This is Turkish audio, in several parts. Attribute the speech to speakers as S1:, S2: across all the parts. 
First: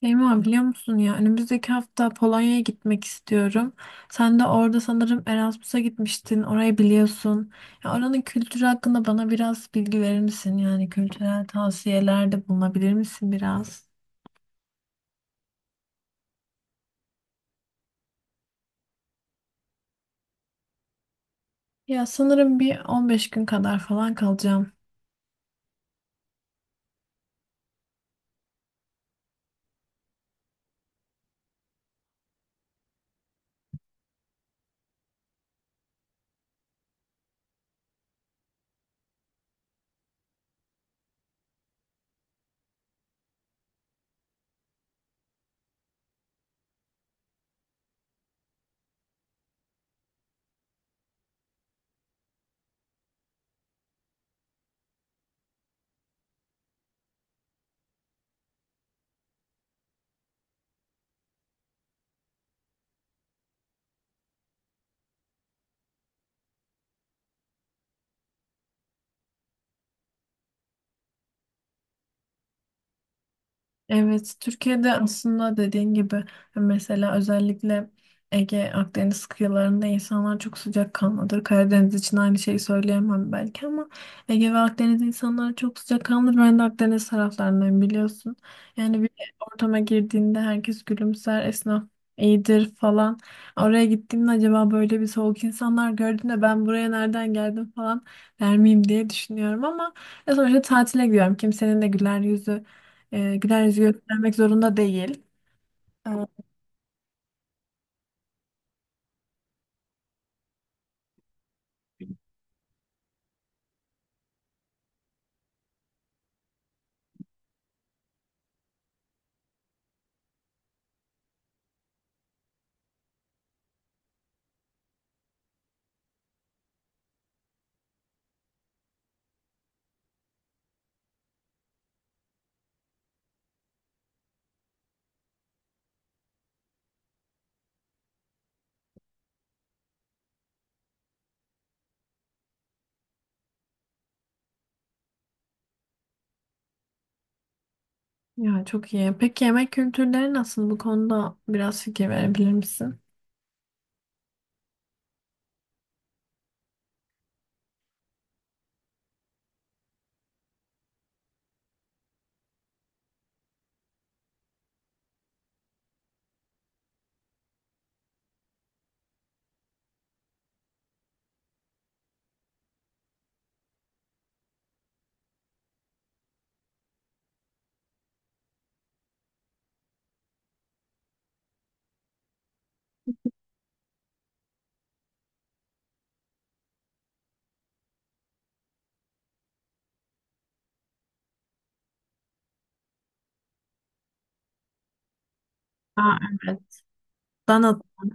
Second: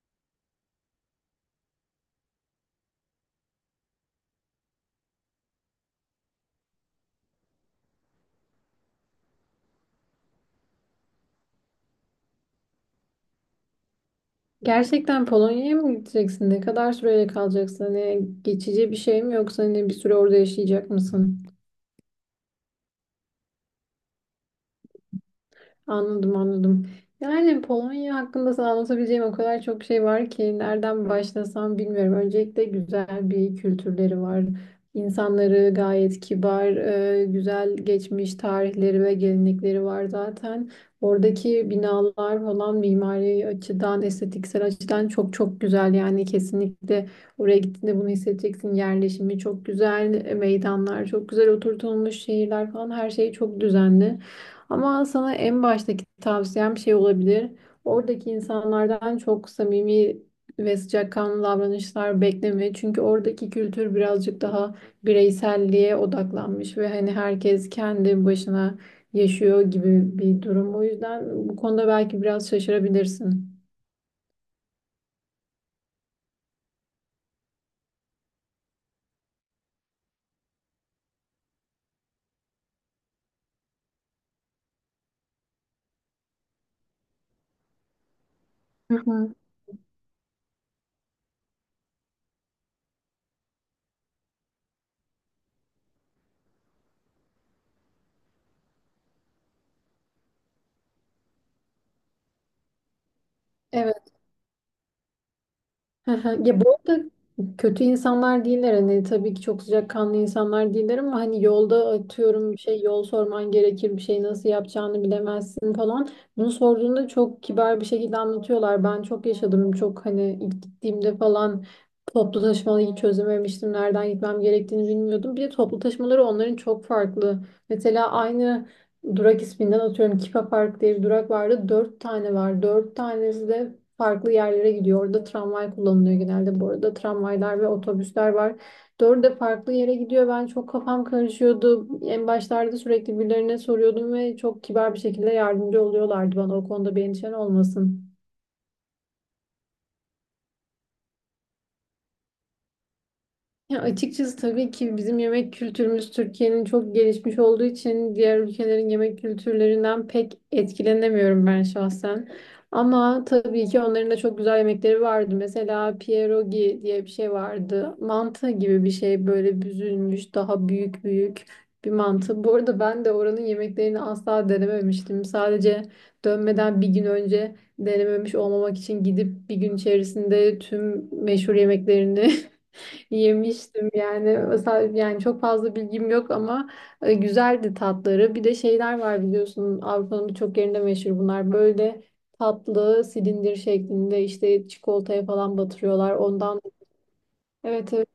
S1: Şeyma, biliyor musun ya, önümüzdeki hafta Polonya'ya gitmek istiyorum. Sen de orada sanırım Erasmus'a gitmiştin. Orayı biliyorsun. Ya oranın kültürü hakkında bana biraz bilgi verir misin? Yani kültürel tavsiyelerde bulunabilir misin biraz?
S2: Gerçekten Polonya'ya mı gideceksin? Ne kadar süreyle kalacaksın? Hani geçici bir şey mi yoksa hani bir süre orada yaşayacak mısın?
S1: Ya sanırım bir 15 gün kadar falan kalacağım.
S2: Anladım, anladım. Yani Polonya hakkında sana anlatabileceğim o kadar çok şey var ki nereden başlasam bilmiyorum. Öncelikle güzel bir kültürleri var. İnsanları gayet kibar, güzel geçmiş tarihleri ve gelenekleri var zaten. Oradaki binalar falan mimari açıdan, estetiksel açıdan çok çok güzel. Yani kesinlikle oraya gittiğinde bunu hissedeceksin. Yerleşimi çok güzel, meydanlar çok güzel oturtulmuş, şehirler falan her şey çok düzenli. Ama sana en baştaki tavsiyem şey olabilir. Oradaki insanlardan çok samimi ve sıcakkanlı davranışlar bekleme. Çünkü oradaki kültür birazcık daha bireyselliğe odaklanmış ve hani herkes kendi başına yaşıyor gibi bir durum. O yüzden bu konuda belki biraz şaşırabilirsin.
S1: Evet, Türkiye'de aslında dediğin gibi mesela özellikle Ege, Akdeniz kıyılarında insanlar çok sıcakkanlıdır. Karadeniz için aynı şeyi söyleyemem belki ama Ege ve Akdeniz insanları çok sıcakkanlıdır. Ben de Akdeniz taraflarından, biliyorsun.
S2: Hı
S1: Yani bir
S2: hı.
S1: ortama girdiğinde herkes gülümser, esnaf iyidir falan. Oraya gittiğimde acaba böyle bir soğuk insanlar gördüğümde ben buraya nereden geldim falan der miyim diye düşünüyorum ama ya sonuçta tatile gidiyorum. Kimsenin de güler yüzü güler yüzü
S2: Evet.
S1: göstermek zorunda değil.
S2: Hı
S1: Ee,
S2: hı. Ya bu arada kötü insanlar değiller, hani tabii ki çok sıcakkanlı insanlar değiller ama hani yolda atıyorum bir şey, yol sorman gerekir, bir şey nasıl yapacağını bilemezsin falan. Bunu sorduğunda çok kibar bir şekilde anlatıyorlar. Ben çok yaşadım, çok hani ilk gittiğimde falan toplu taşımayı hiç çözememiştim. Nereden gitmem gerektiğini bilmiyordum. Bir de toplu taşımaları onların çok farklı. Mesela aynı durak isminden atıyorum Kipa Park diye bir durak vardı. Dört tane var. Dört tanesi de farklı yerlere gidiyor. Orada tramvay kullanılıyor genelde bu arada. Tramvaylar ve otobüsler var. Dördü de farklı yere gidiyor. Ben çok kafam karışıyordu. En başlarda sürekli birilerine soruyordum ve çok kibar bir şekilde yardımcı oluyorlardı bana. O konuda bir endişen olmasın.
S1: Ya çok iyi. Peki yemek kültürleri nasıl? Bu konuda biraz fikir verebilir misin?
S2: Ya açıkçası tabii ki bizim yemek kültürümüz Türkiye'nin çok gelişmiş olduğu için diğer ülkelerin yemek kültürlerinden pek etkilenemiyorum ben şahsen. Ama tabii ki onların da çok güzel yemekleri vardı. Mesela pierogi diye bir şey vardı. Mantı gibi bir şey, böyle büzülmüş, daha büyük büyük bir mantı. Bu arada ben de oranın yemeklerini asla denememiştim. Sadece dönmeden bir gün önce denememiş olmamak için gidip bir gün içerisinde tüm meşhur yemeklerini yemiştim yani. Mesela yani çok fazla bilgim yok ama güzeldi tatları. Bir de şeyler var biliyorsun, Avrupa'nın birçok yerinde meşhur bunlar. Böyle tatlı silindir şeklinde, işte çikolataya falan batırıyorlar.
S1: Aa,
S2: Ondan
S1: evet. Dana
S2: evet, evet,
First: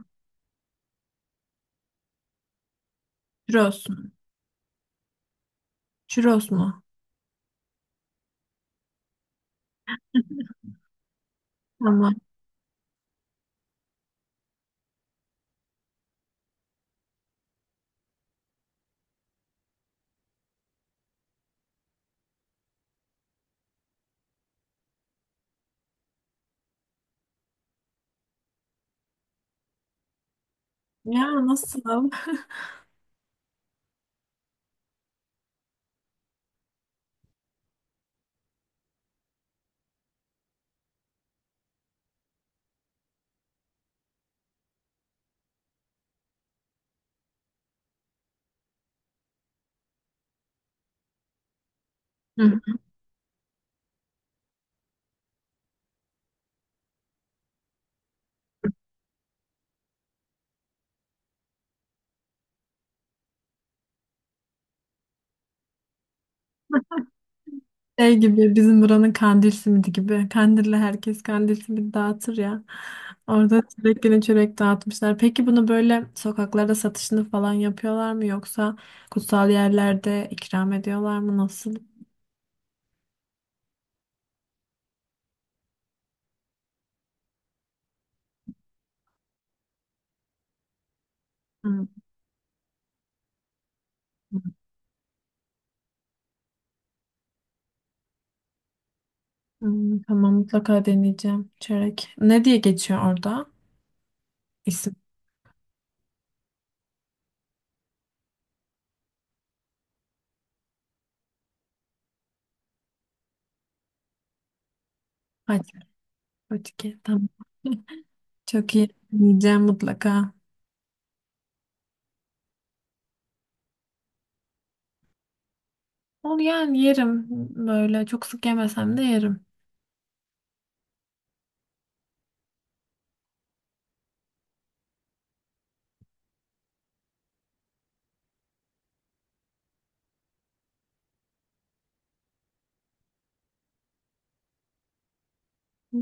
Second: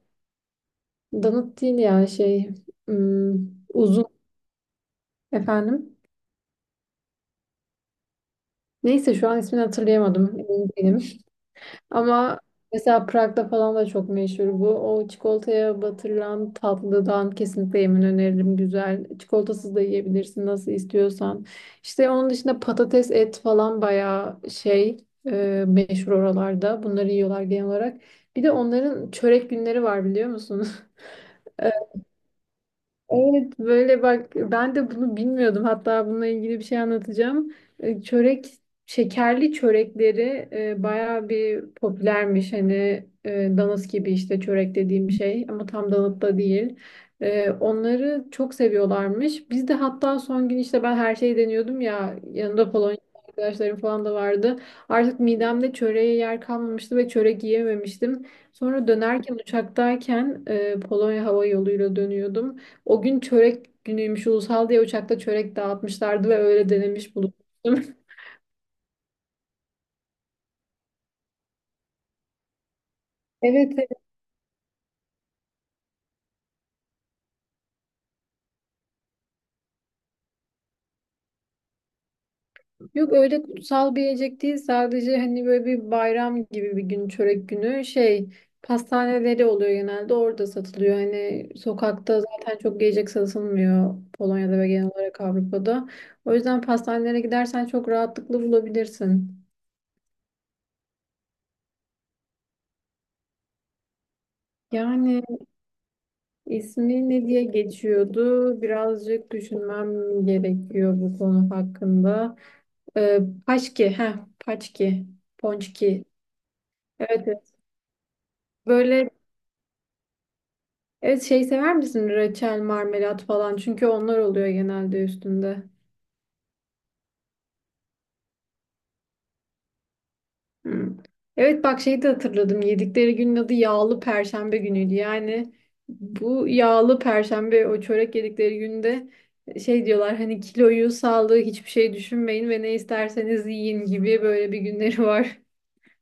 S2: donut değil ya, şey, hmm,
S1: churros
S2: uzun,
S1: mu?
S2: efendim.
S1: Churros mu?
S2: Neyse şu an ismini hatırlayamadım. Emin değilim.
S1: Tamam.
S2: Ama mesela Prag'da falan da çok meşhur bu. O çikolataya batırılan tatlıdan kesinlikle yemin öneririm. Güzel. Çikolatasız da yiyebilirsin nasıl istiyorsan. İşte onun dışında patates, et falan bayağı şey meşhur oralarda. Bunları yiyorlar genel olarak. Bir de onların çörek günleri var biliyor musunuz?
S1: Ya nasıl?
S2: Evet, böyle bak, ben de bunu bilmiyordum. Hatta bununla ilgili bir şey anlatacağım. Çörek, şekerli çörekleri bayağı bir popülermiş. Hani danıt gibi, işte çörek dediğim şey ama tam danıt da değil. Onları çok seviyorlarmış. Biz de hatta son gün işte ben her şeyi deniyordum ya,
S1: Hı.
S2: yanında Polonya arkadaşlarım falan da vardı. Artık midemde çöreğe yer kalmamıştı ve çörek yiyememiştim. Sonra dönerken uçaktayken Polonya hava yoluyla dönüyordum. O gün çörek günüymüş ulusal diye uçakta çörek dağıtmışlardı ve öyle denemiş bulunmuştum.
S1: Şey gibi bizim buranın kandil simidi gibi. Kandil'le herkes kandil simidi dağıtır ya. Orada
S2: Evet, evet.
S1: çörek günü çörek dağıtmışlar. Peki bunu böyle sokaklarda satışını falan yapıyorlar mı yoksa kutsal yerlerde ikram ediyorlar mı? Nasıl?
S2: Yok, öyle kutsal bir yiyecek değil, sadece hani böyle bir bayram gibi bir gün, çörek günü, şey, pastaneleri oluyor genelde, orada satılıyor. Hani
S1: Hı.
S2: sokakta zaten çok yiyecek satılmıyor Polonya'da ve genel olarak Avrupa'da. O yüzden pastanelere gidersen çok rahatlıkla bulabilirsin.
S1: Hmm, tamam, mutlaka deneyeceğim. Çörek. Ne diye geçiyor orada? İsim.
S2: Yani İsmi ne diye geçiyordu? Birazcık düşünmem gerekiyor bu konu hakkında. Ee, Paşki, heh, Paçki,
S1: Hadi.
S2: Ponçki.
S1: Fatike.
S2: Evet,
S1: Tamam.
S2: evet.
S1: Çok iyi.
S2: Böyle,
S1: Yiyeceğim mutlaka.
S2: evet, şey sever misin? Reçel, marmelat falan. Çünkü onlar oluyor genelde üstünde.
S1: Onu yani yerim. Böyle çok sık yemesem de yerim.
S2: Hı. Evet, bak, şeyi de hatırladım. Yedikleri günün adı yağlı perşembe günüydü. Yani bu yağlı perşembe, o çörek yedikleri günde şey diyorlar, hani kiloyu, sağlığı hiçbir şey düşünmeyin ve ne isterseniz yiyin gibi böyle bir günleri var.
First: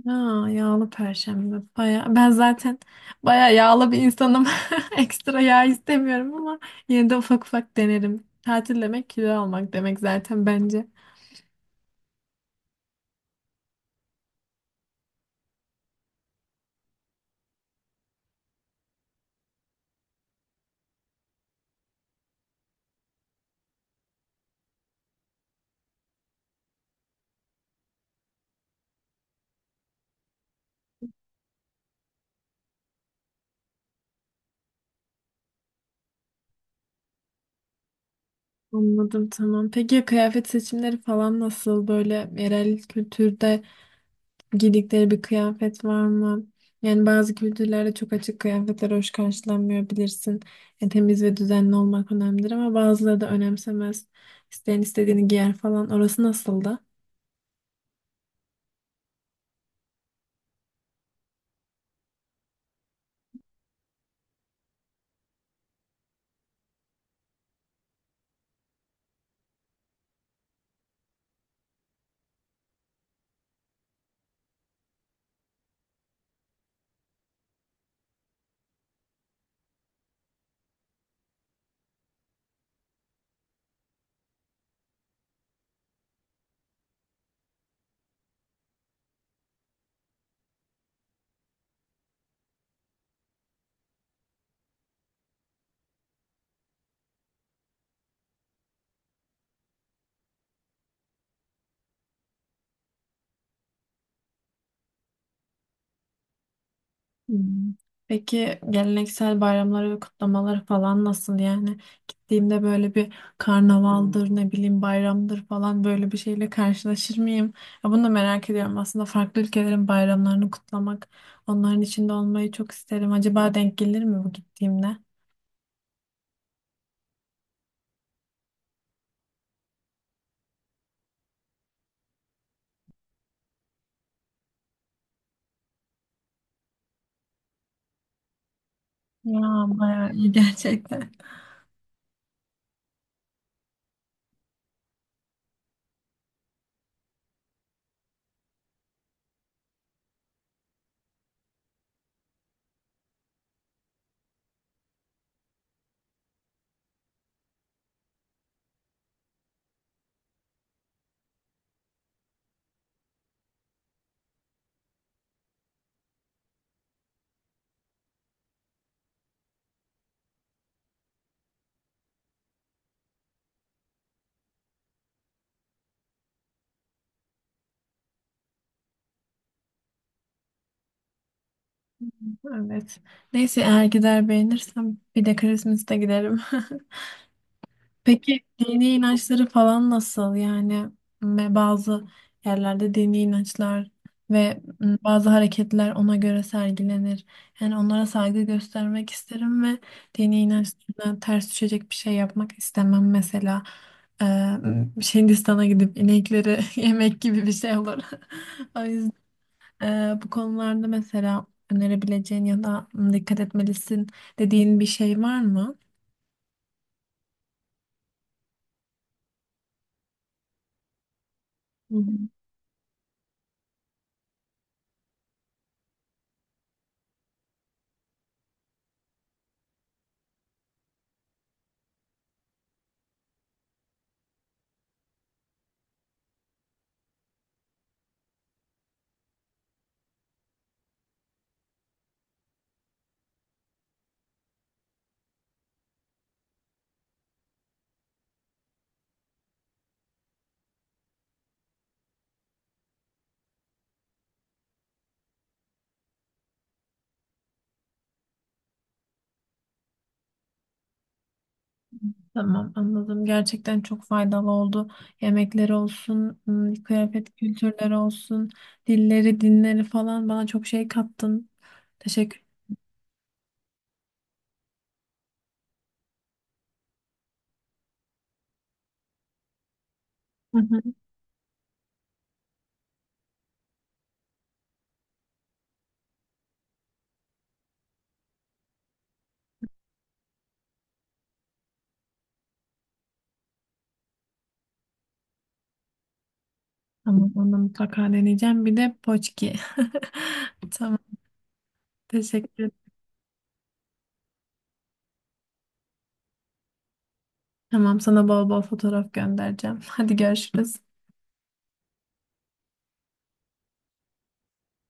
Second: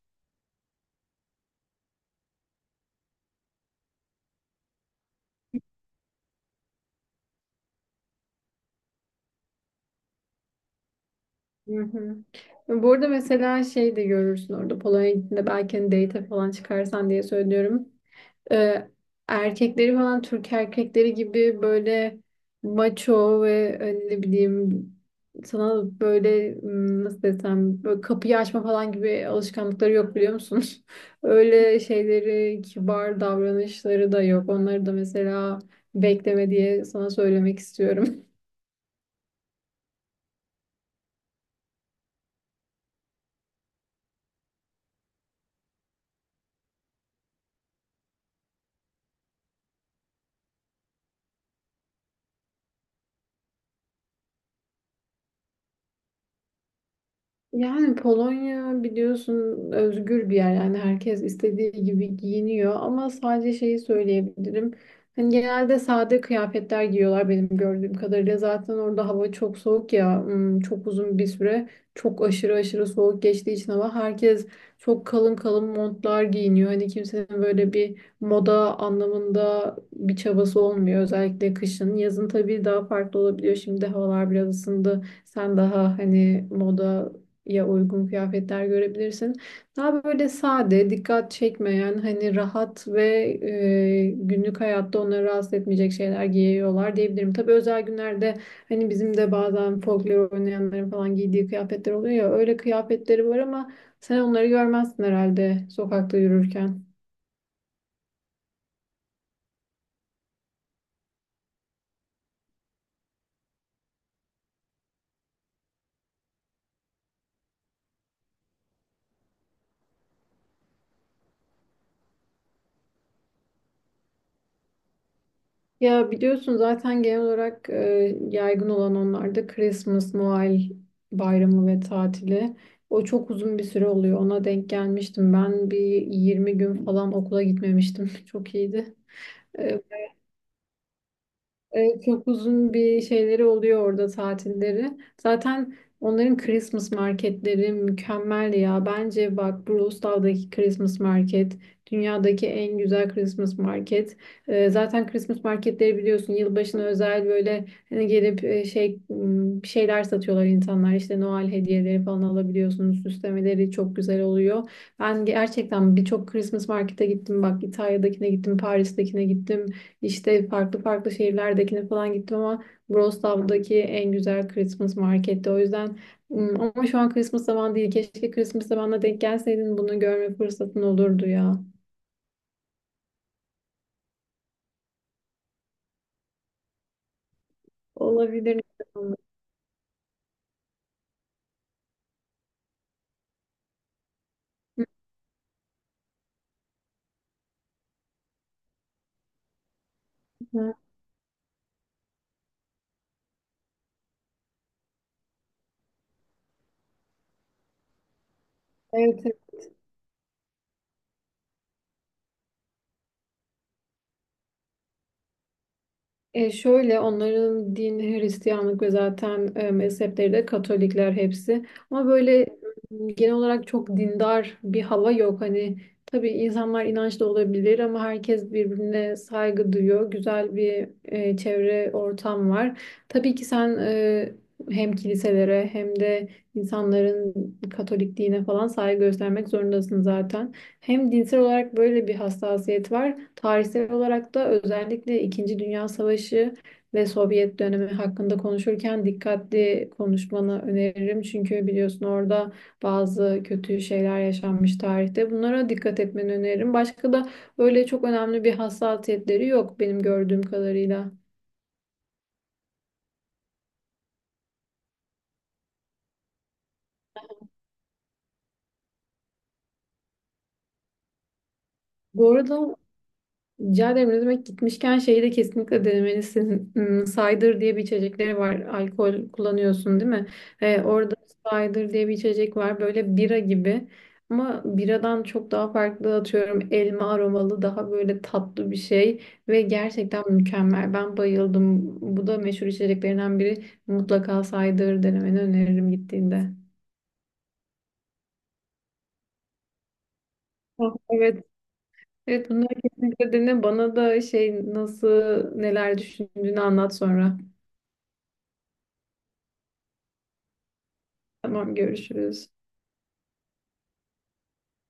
S1: Ya, yağlı perşembe. Baya, ben zaten baya yağlı bir insanım. Ekstra yağ istemiyorum ama yine de ufak ufak denerim. Tatil demek kilo almak demek zaten bence.
S2: Hı hı. Bu arada mesela şey de görürsün orada Polonya'ya gittiğinde, belki hani date falan çıkarsan diye söylüyorum. e, Erkekleri falan Türk erkekleri gibi böyle maço ve hani ne bileyim, sana böyle nasıl desem, böyle kapıyı açma falan gibi alışkanlıkları yok biliyor musun? Öyle şeyleri, kibar davranışları da yok. Onları da mesela bekleme diye sana söylemek istiyorum.
S1: Anladım, tamam. Peki ya kıyafet seçimleri falan nasıl? Böyle yerel kültürde giydikleri bir kıyafet var mı? Yani bazı kültürlerde çok açık kıyafetler hoş karşılanmıyor, bilirsin. Yani temiz ve düzenli olmak önemlidir ama bazıları da önemsemez. İsteyen istediğini giyer falan. Orası nasıldı?
S2: Yani Polonya biliyorsun özgür bir yer, yani herkes istediği gibi giyiniyor ama sadece şeyi söyleyebilirim. Hani genelde sade kıyafetler giyiyorlar benim gördüğüm kadarıyla. Zaten orada hava çok soğuk ya, çok uzun bir süre çok aşırı soğuk geçtiği için hava, herkes çok kalın kalın montlar giyiniyor. Hani kimsenin böyle bir moda anlamında bir çabası olmuyor özellikle kışın. Yazın tabii daha farklı olabiliyor, şimdi havalar biraz ısındı. Sen daha hani moda ya uygun kıyafetler görebilirsin. Daha böyle sade, dikkat çekmeyen, hani rahat ve günlük hayatta onları rahatsız etmeyecek şeyler giyiyorlar diyebilirim. Tabii özel günlerde hani bizim de bazen folklor oynayanların falan giydiği kıyafetler oluyor ya, öyle kıyafetleri var ama sen onları görmezsin herhalde sokakta yürürken.
S1: Hmm. Peki geleneksel bayramları ve kutlamaları falan nasıl yani? Gittiğimde böyle bir karnavaldır, ne bileyim bayramdır falan, böyle bir şeyle karşılaşır mıyım? Ya bunu da merak ediyorum. Aslında farklı ülkelerin bayramlarını kutlamak, onların içinde olmayı çok isterim. Acaba denk gelir mi bu gittiğimde?
S2: Ya biliyorsun zaten genel olarak yaygın olan onlarda Christmas, Noel bayramı ve tatili. O çok uzun bir süre oluyor. Ona denk gelmiştim. Ben bir 20 gün falan okula gitmemiştim. Çok iyiydi.
S1: Ya
S2: E,
S1: bayağı iyi gerçekten.
S2: Çok uzun bir şeyleri oluyor orada, tatilleri. Zaten onların Christmas marketleri mükemmel ya. Bence bak, Brustal'daki Christmas market dünyadaki en güzel Christmas market. Zaten Christmas marketleri biliyorsun yılbaşına özel, böyle hani gelip şey, bir şeyler satıyorlar insanlar. İşte Noel hediyeleri falan alabiliyorsunuz. Süslemeleri çok güzel oluyor. Ben gerçekten birçok Christmas markete gittim. Bak, İtalya'dakine gittim, Paris'tekine gittim. İşte farklı farklı şehirlerdekine falan gittim ama Wrocław'daki en güzel Christmas marketti. O yüzden ama şu an Christmas zamanı değil. Keşke Christmas zamanına denk gelseydin, bunu görme fırsatın olurdu ya.
S1: Evet. Neyse, eğer gider beğenirsem bir de Christmas'ta giderim. Peki
S2: Olabilir.
S1: dini
S2: Hı
S1: inançları falan nasıl? Yani bazı yerlerde dini inançlar ve bazı hareketler ona göre sergilenir. Yani onlara saygı göstermek isterim ve dini
S2: hı.
S1: inançlarına ters düşecek bir şey yapmak istemem. Mesela şey, Hindistan'a gidip inekleri yemek gibi bir şey olur. O yüzden
S2: Evet.
S1: e, bu konularda mesela önerebileceğin ya da dikkat etmelisin dediğin bir şey var mı?
S2: Şöyle, onların din Hristiyanlık ve zaten mezhepleri de Katolikler hepsi. Ama böyle genel olarak çok dindar bir hava yok. Hani tabii insanlar inançlı olabilir ama herkes birbirine saygı duyuyor. Güzel bir çevre, ortam var. Tabii ki sen hem kiliselere hem de İnsanların Katolik dine falan saygı göstermek zorundasın zaten. Hem dinsel olarak böyle bir hassasiyet var. Tarihsel olarak da özellikle İkinci Dünya Savaşı ve Sovyet dönemi hakkında konuşurken dikkatli konuşmanı öneririm. Çünkü biliyorsun orada bazı kötü şeyler yaşanmış tarihte. Bunlara dikkat etmeni öneririm. Başka da öyle çok önemli bir hassasiyetleri yok benim gördüğüm kadarıyla.
S1: Tamam, anladım. Gerçekten çok faydalı oldu. Yemekler olsun, kıyafet kültürleri olsun, dilleri, dinleri falan, bana çok şey kattın.
S2: Bu
S1: Teşekkür.
S2: arada, rica ederim, ne demek. Gitmişken şeyi de kesinlikle denemelisin. Cider diye bir içecekleri var. Alkol kullanıyorsun değil mi?
S1: Hı hı.
S2: Orada cider diye bir içecek var. Böyle bira gibi. Ama biradan çok daha farklı, atıyorum elma aromalı, daha böyle tatlı bir şey. Ve gerçekten mükemmel. Ben bayıldım. Bu da meşhur içeceklerinden biri. Mutlaka cider denemeni öneririm gittiğinde.
S1: Tamam, onu mutlaka deneyeceğim. Bir de poçki.
S2: Ah,
S1: Tamam,
S2: evet. Evet,
S1: teşekkür.
S2: bunları kesinlikle dene. Bana da şey, nasıl, neler düşündüğünü anlat sonra.
S1: Tamam, sana bol bol fotoğraf göndereceğim. Hadi, görüşürüz.
S2: Tamam, görüşürüz.